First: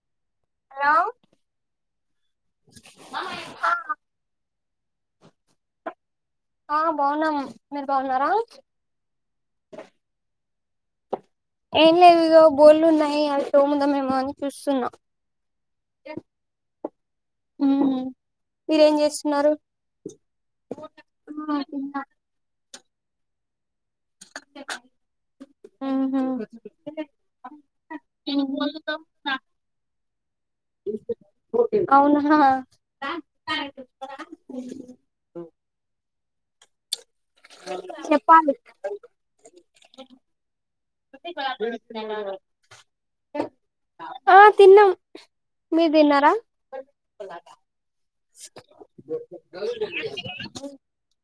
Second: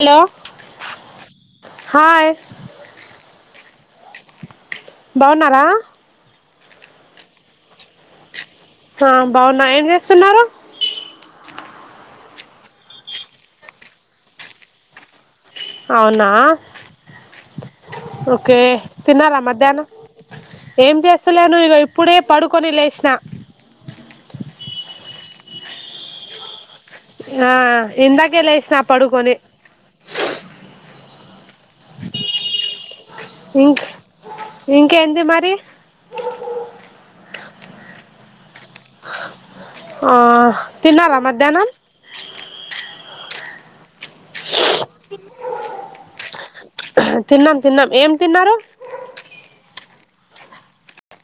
Hello hello hi బావున్నారా? ఆ బాగున్నాం. మీరు బాగున్నారా? హా బావున్నా. ఏం చేస్తున్నారు? ఏం లేదు. ఇదో బోర్లున్నాయి అవి తోముదామేమో అని చూస్తున్న. అవునా ఓకే. మీరేం తిన్నార చేస్తున్నారు మధ్యాహ్నం? ఏం చేస్తున్నారు? ఇగో ఇప్పుడే పడుకొని లేచిన. మ్ హు నా ఇందాకే లేసిన పడుకొని. అవునాహా ఇంక ఇంకేంది మరి? చెప్పాలి. ఆ తిన్నార మధ్యాహ్నం? ఆ తిన్నామ్. మీర్ తిన్నారా? తిన్నాం. తిన్నాం. ఏం తిన్నారు?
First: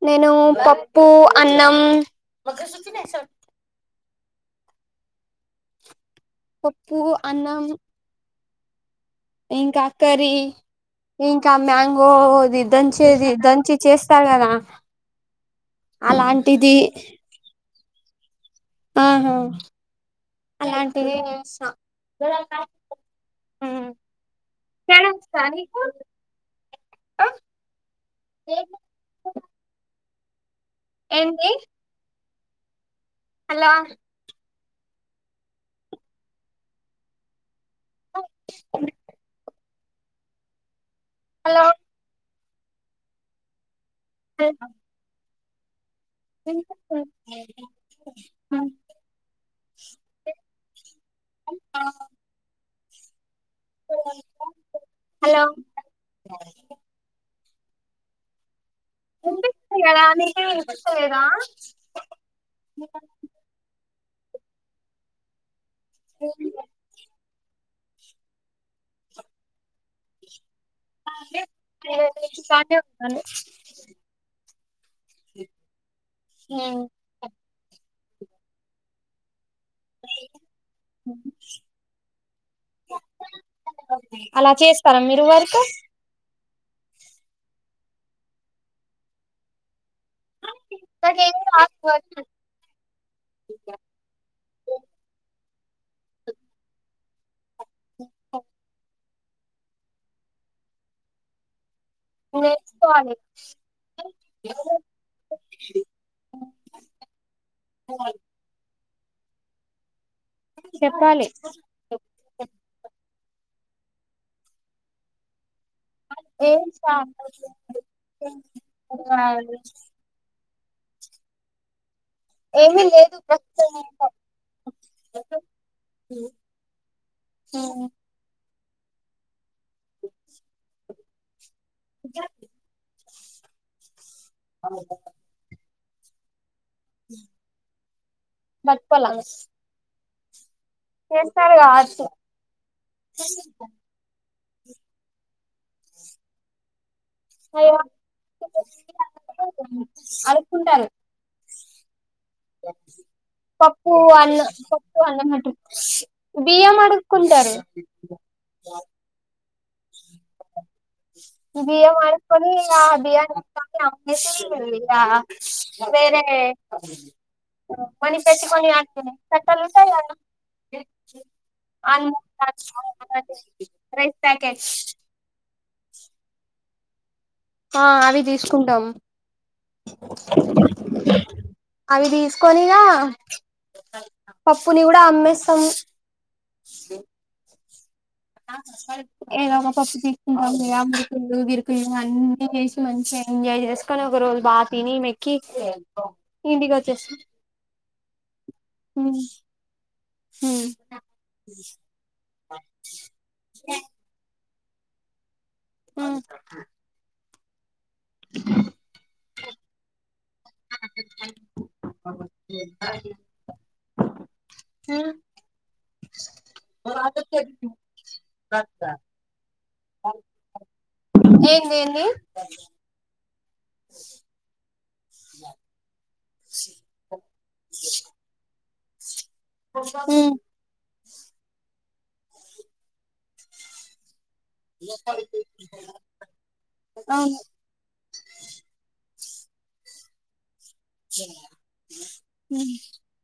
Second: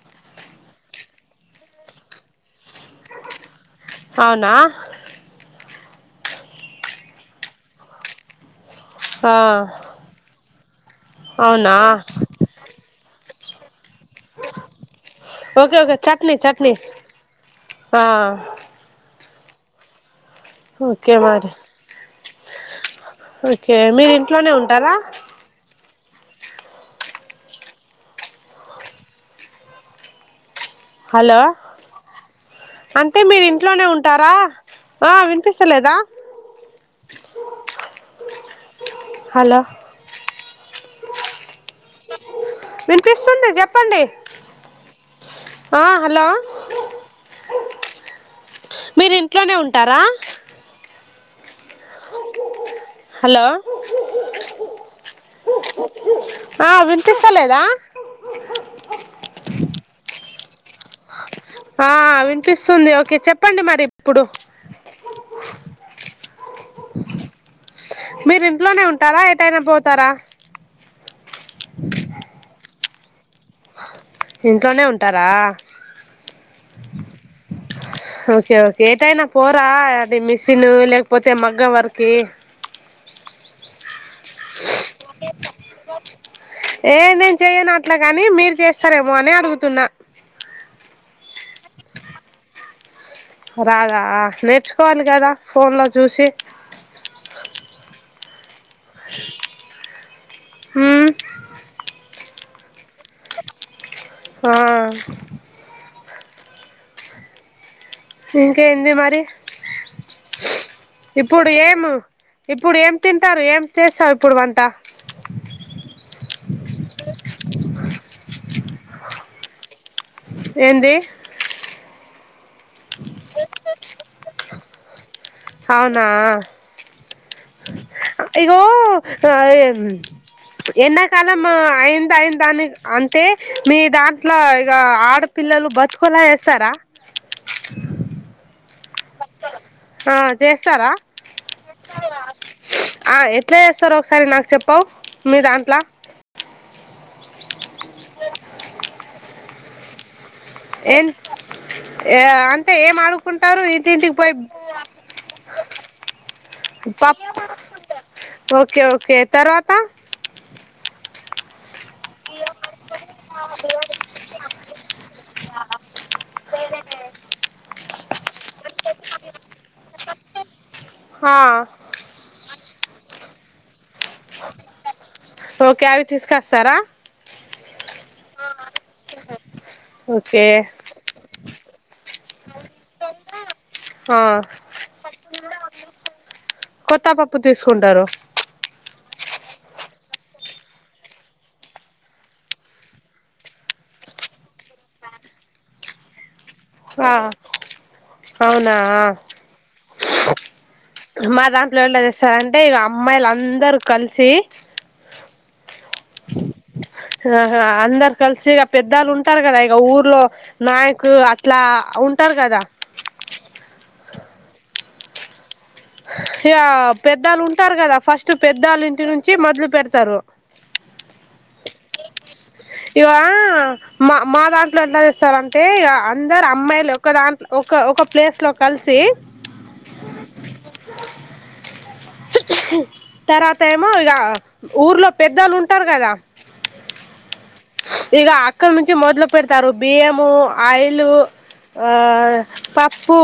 నేను పప్పు, అన్నం. అవునా! పప్పు, అన్నం ఆ ఇంకా కర్రీ, ఇంకా అవునా మ్యాంగోది దంచేది దంచి చేస్తారు కదా! ఓకే ఓకే చట్నీ చట్నీ అలాంటిది ఆ ఆహా అలాంటిదె ఓకే మరి చేసిన. ఓకే. మీరు ఇంట్లోనే ఉంటారా? అ హలో ఏంది అంటే మీరు ఇంట్లోనే ఉంటారా? ఆ వినిపిస్తలేదా? హలో హలో వినిపిస్తుంది చెప్పండి. స ఆ. హలో మీరు ఇంట్లోనే ఉంటారా. అ హలో హలో ఆ వినిపిస్తే లేద్. దా. అనిపిస్తుంది కదా అని. ఆ వినిపిస్తుంది ఓకే చెప్పండి మరి ఇప్పుడు. ఏం లే. మీరు ఇంట్లోనే ఉంటారా ఏటైనా పో. లేదంటే పార్ట్ టైం వెళ్తాను. ఇంట్లోనే ఉంటు. ఉమ్. ఓకే ఓకే ఏటాయినా. పోరా అది మిసిన్ లేకపోతే మగ్గం వరుకి. అలా చేస్తారా మీరు వర్క్ ఏ నేను చేయ నా. అట్లాగాని మీరు చేస్తారేమో అని అడుగుతున్నా. నాకేం రాదు వర్క్ అండి. రాదా నేర్చుకోవాలి కదా ఫోన్ లో చూసి. అ. హ్మ్. నేర్చుకోవాలి. ఆ. అఓ ఇంకేంది మరి చెప్పాలి ఇప్పుడు ఏము ఇప్పుడు ఏం. తింటారు ఏం చేసావు ఇప్పుడు వంట. ఏ. ఏంది. ఏమీ లేదు ప్రస్తుతం ఇంట్లో. అవునా ఇగో. ఎన్న. అయింది అయిందిని అంటే మీ దాంట్లో ఇక ఆడపిల్లలు బతు. కొలా ఎసార. పప్పలా. ఆ చేస్తారా. ఆ ఎట్లా చేస్తారో ఒకసారి నాకు‌. చెప్పవు మీ దాంట్లా. స అ. ఏన్ ఏ. పప్పు అన్న పప్పు అన్న మాటం బియ పప్ మకుంట. సరు. ఓకే ఓకే తరువాత. ఈ బియం అడుక్కొని ఆ బియని. ఇది అమ్మేసి గా వేరే. మనీ పెట్టుకొని ఆ కట్టటానా. ఆ [inaudible] రైస్ ప్యాకెట్. ఓకే అవి తీసుకొస్తారా. ఆ అవి తీసుకుంటాం ఓకే అవి తీసు. కొనినా ఆ పపూ ని కూడా అమ్మే సం కొత్త [unintelligible] ఏదో మా పప్పు తీసుకుంటాంద ముకుళ్ళు గిరుకులు అన్ని చేసి మంచిగా ఎంజాయ్ చేసుకని ఒక రోజు బాగా తిని మెక్కి ఇంటికి ఆ వచ్చేస్తా అవునా హ్మ్ మా దాంట్లో ఎళ్ళ చేస్తార అంటే అమ్మాయిలు అందరు కలిసి ఆ ఆ అందరు కలిసిక పెద్దళ్ళు ఉంటారు కదా ఇక ఊర్లో నాయకులు ఇట్లా ఉంటారు కదా ఏ ఇ పెద్దళ్ళు ఉంటారు కదా ఫస్ట్ పెద్దళ్ ఇంటి నుంచి మొదలు పెడతారు ఏన్ ఏన్ది ఇవ మా మాదడు ఇట్లో ఎట్లా చేస్తారంటే అందరు అమ్మాయిలు ఒక దాంట్లో ఒక ఒక ప్లేస్ లో కలిసి హ తరా త ఏమ ఇగా ఊర్లో పెద్దళ్ళు ఉంటారు కదా [unintelligible] ఇక అక్కడి నుంచి మొదలు పెడతారు బియ్యము ఆయిలు పప్పు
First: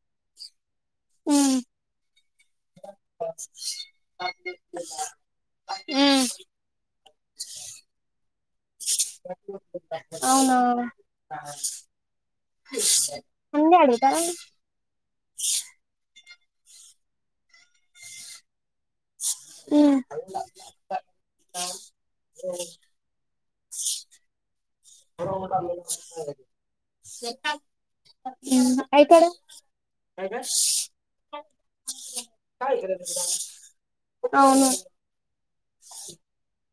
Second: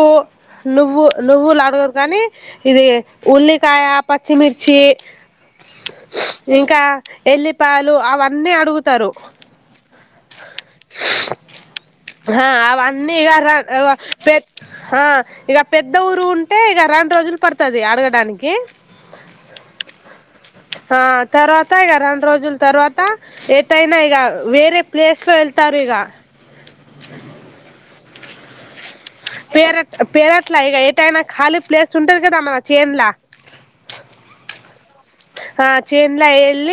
నువ్వు హ్మ్ నువ్వులుడగదు కానీ ఇది ఉల్లికాయ పచ్చిమిర్చి హ్మ్ ఇంకా ఎల్లిపాలు అవన్నీ అడుగుతారు అవునా ఆ అవన్నీ అన్ని ఇక అడుగుతారా పె ఇక పెద్ద ఊరు ఉంటే అంటే ఇక రెండు రోజులు పడుతది అడగడానికి ఆ తర్వాత ఇగా రెండ రోజుల తర్వాత యినా ఇగ వేరే ప్లేస్లో వెళ్తారు ఇక [unintelligible] అయికాడా పేరట్ పేరట్లా ఇగ ఏటైనా ఖాళీ ప్లేస్ ఉంటది కదా మన చేన్లా అవును ఆ చన్ల ఎళ్ళ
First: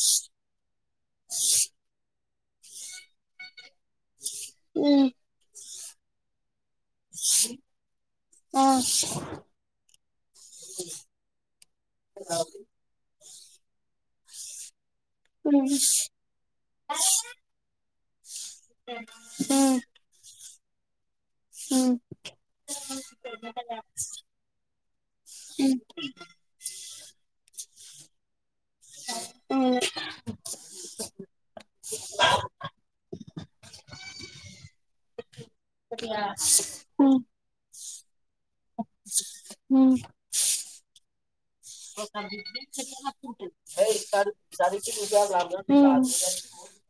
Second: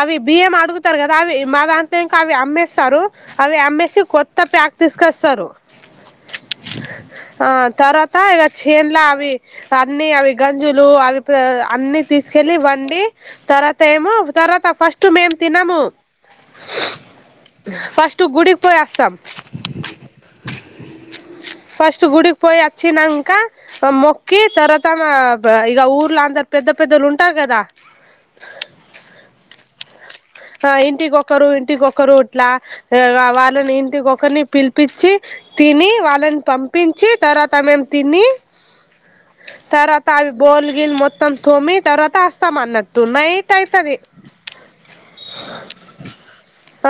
అవి బియ మగుతారు కదా అవి మాద అంత అవి అమ్మేస్తారు అవి అమ్మేసి కొత్త ప్యాక్ హ్మ్ తీసుకొస్తారు ఆ తర్వాత ఇక ఆ చేన్ల అవి అన్ని అవి గంజులు అవి అన్ని తీసుకెళ్ళి వండి తర్వాత ఏమో తర్వాత ఫస్ట్ ఫస్ట్ మెము హ్మ్ థినము ఆ టటు గుడికి పొయస్తం ఫస్ట్ గుడికి పోయి వచ్చినంక మొక్కి తర్వాత మా ఇ ఊర్ల అంత పెద్ద పెద్ద పెద్దలు ఉంటారు కదా అ ఆ ఇంటికొకరు ఇంటికొకరు ఇట్లా వాళ్ళని ఇంటికొకరిని పిలిపించి తిని వాళ్ళని పంపించి తర్వాత మేం తిని తర్వాత అవి బోల్ గ మొత్తం తోమి తర్వాత సామాన్ట నయిట్ అయితంది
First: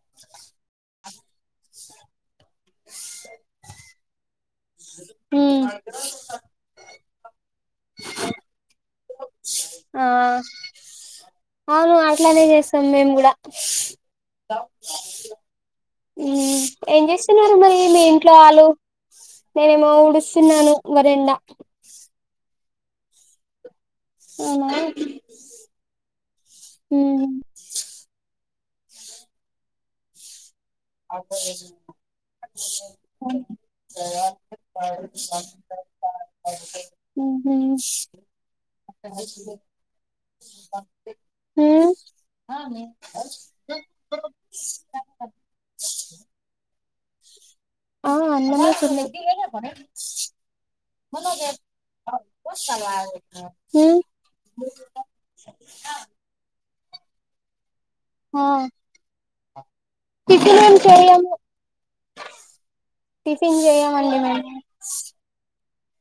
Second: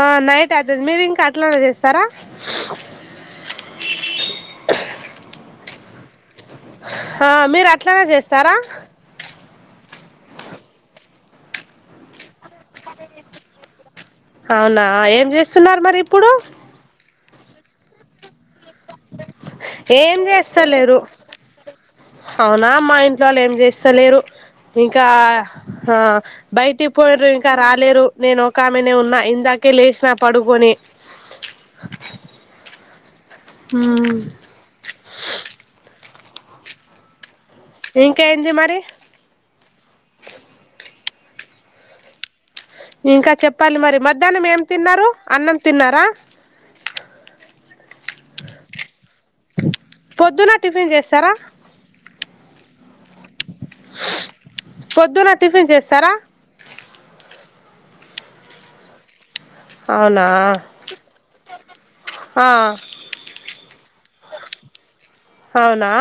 ఆ నైట్ అవుతుది మీరు ఇంకా అట్లానే చేస్తారా ఉమ్ ఆ మీరు అట్లనే చేస్తారా ఆ అవును అట్లానే చేస్తాం మేము కూడా అవునా ఏం చేస్తున్నారు మరి ఇప్పుడు స్తున్నారు మరి మీ ఇంట్లో వాళ్ళ నేనేమో ఏం ఊడుస్తున్నాను చేస్తలేరు మరిండా అవునా మా ఇంట్లో ఏం చే వలేరు అవునా ఇంకా బయటికి పోయరు ఇంకా రాలేరు నేను మెనే ఉన్నా ఇందాకే లేచినా పడుకొని అ హ్మ్ ఇంకేంది మరి హ ఇంకా చెప్పాలి మరి మధ్యాహ్నం ఏం తిన్నారు అన్నం తిన్నారా ఆ అ మ పొద్దున టిఫిన్ మన చేస్తారా సవా పొద్దున్న టిఫిన్ చేస్తారా హ అవునా ఇదిరము ఆ టిఫిన్ చేయమండి మేము అవునా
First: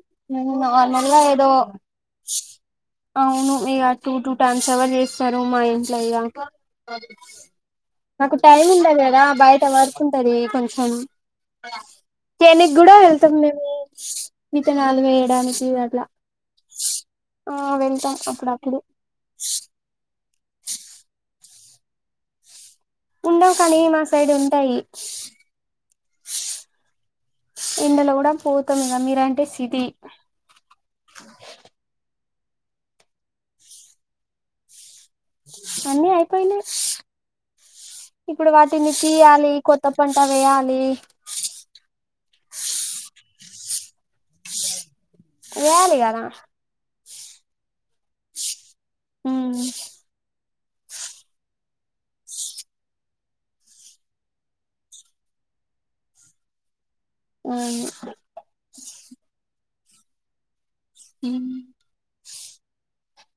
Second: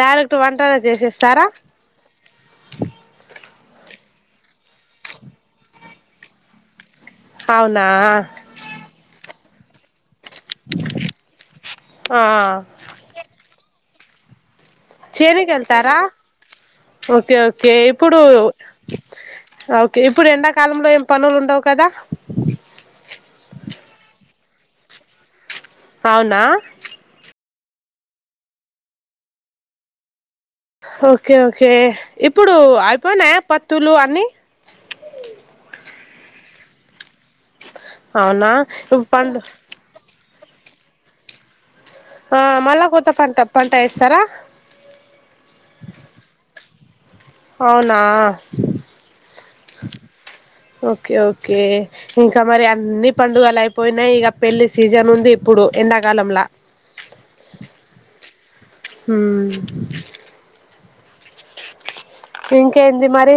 డైరెక్ట్ వంటనే నల చేసేస్తారా ఏదో అవును ఇక టూ టూ టైమ్స్ ఎవరు చేస్తారు మా ఇంట్లో ఇ అవునా నాకు టైం ఉంద కదా బయట వరకు ఉంటంది కొంచం ఆ దేనికినికి కూడా వెళ్తాం మేము ఇత నలభై చేనికి ఏడానికి వెళ్తారా అట్లా ఓకే ఆ ఓకే వెళ్తాం ఇప్పుడు అప్పుడప్పుడు ఓకేప్పు ఇప్పుడు ఎండాకాలంలో ఏం పనులు ఉండవు కదా ఉండవు కానీ మా సైడ్ ఉంటాయి అవునా ఇండలో కూడా పోతాం ఇద మీరంటే సితి ఓకే ఓకే ఇప్పుడు అయిపోయినాయా పత్తులు అన్న అ అయిపోయి ఇప్పుడు అవునా వాటిని పండు తీలి కొ ద వేయాలి ఆ మళ్ళా కొత్త పంట పంట ఇస్తారా వేయాలి కదా అవునా హ ఓకే ఓకే ఇంకా మరి అన్ని పండుగలు అయిపోయినాయి ఇక పెళ్లి సీజన్ ఉంది ఇప్పుడు ప్పుడు ఎంతకాలంలా అవును అ హ ఇంకా ఎంది మరి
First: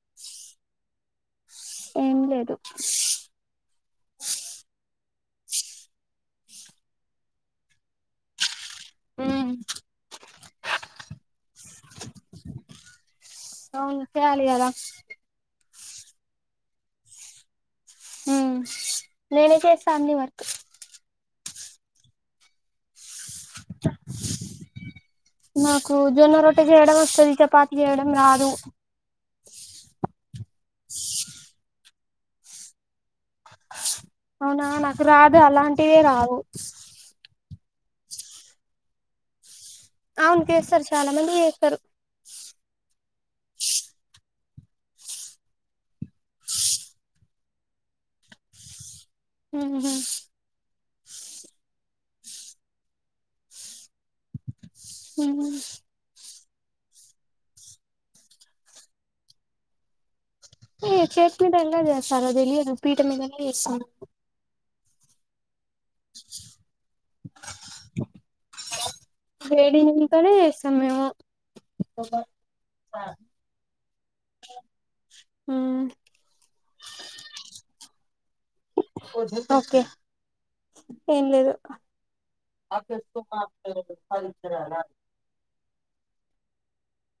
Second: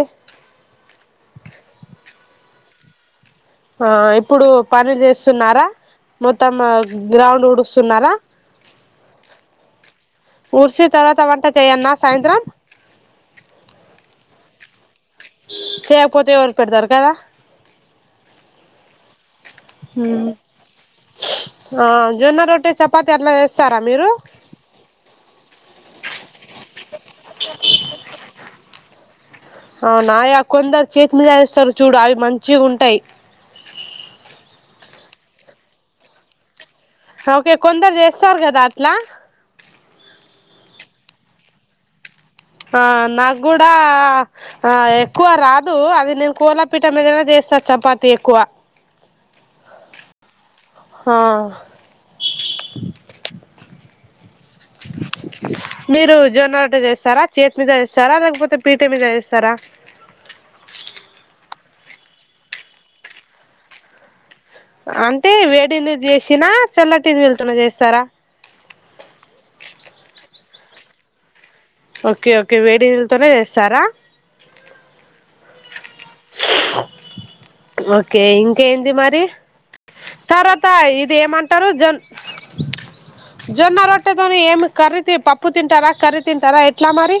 ఏం లేదు ఆ ఇప్పుడు పని చేస్తున్నారా మొత్తం గ్రౌండ్ ఊడుస్తున్నారా ఉ ఊరిస తర్వాత వంట చేయన్న సాయంత్రం అవును చేయాలి కదా చేకపోతే ఎవరు పెడతారు కదా హ నేనుతేస్తాంని హ్మ్ వర్క్ ఆ జొన్న రొట్టటి చపాతి అట్లా వేస్తారా మీరు మాకు జొన్న రొట్ట చేయడం వస్తుది చపాతి చేయడం రాదు అవునాయా కొందరు చేతినిదారస్తారు చూడు అవి మంచి ఉంటాయి అవునా నాకు రాదు అలాంటివే రావు ఓకే కొందరు చేస్తారు కదా అట్లా అవును చేస్తారు చాలా మంది చేస్తారు ఆ నాకు కూడా ఆ ఎక్కువ రాదు అది నేను కొలపీట మీద చేస్త సార్ చపాతీ ఎక్కువ ఉహూ ఆ ఉమ్ మీరు జొన్న రొట్టె చేస్తారా చేతి మీద చేస్తారా లేకపోతే పీఠె మీద చేస్తారా అ చేసుకుంటే ఎందులో చేస్తారు తెలియదు పీఠ మీదనే చేస్త అంటే వేడిని నీటి చేసినా చల్లటి నీళ్ళతోని చేస్తారా తడే చేస్తాము మేము ఓకే ఓకే వేడిళ్లతోనే చేస్తారా ఉమ్ ఓకే ఓకే ఇంకేంది మరి ఓకే తర్వాత ఇది ఏం లేదు ఏమంటారు జోన్ జొన్న రొట్టే తోని ఏం కర్రి పప్పు తింటారా కర్రి తి తింటారా ఎట్లా మరి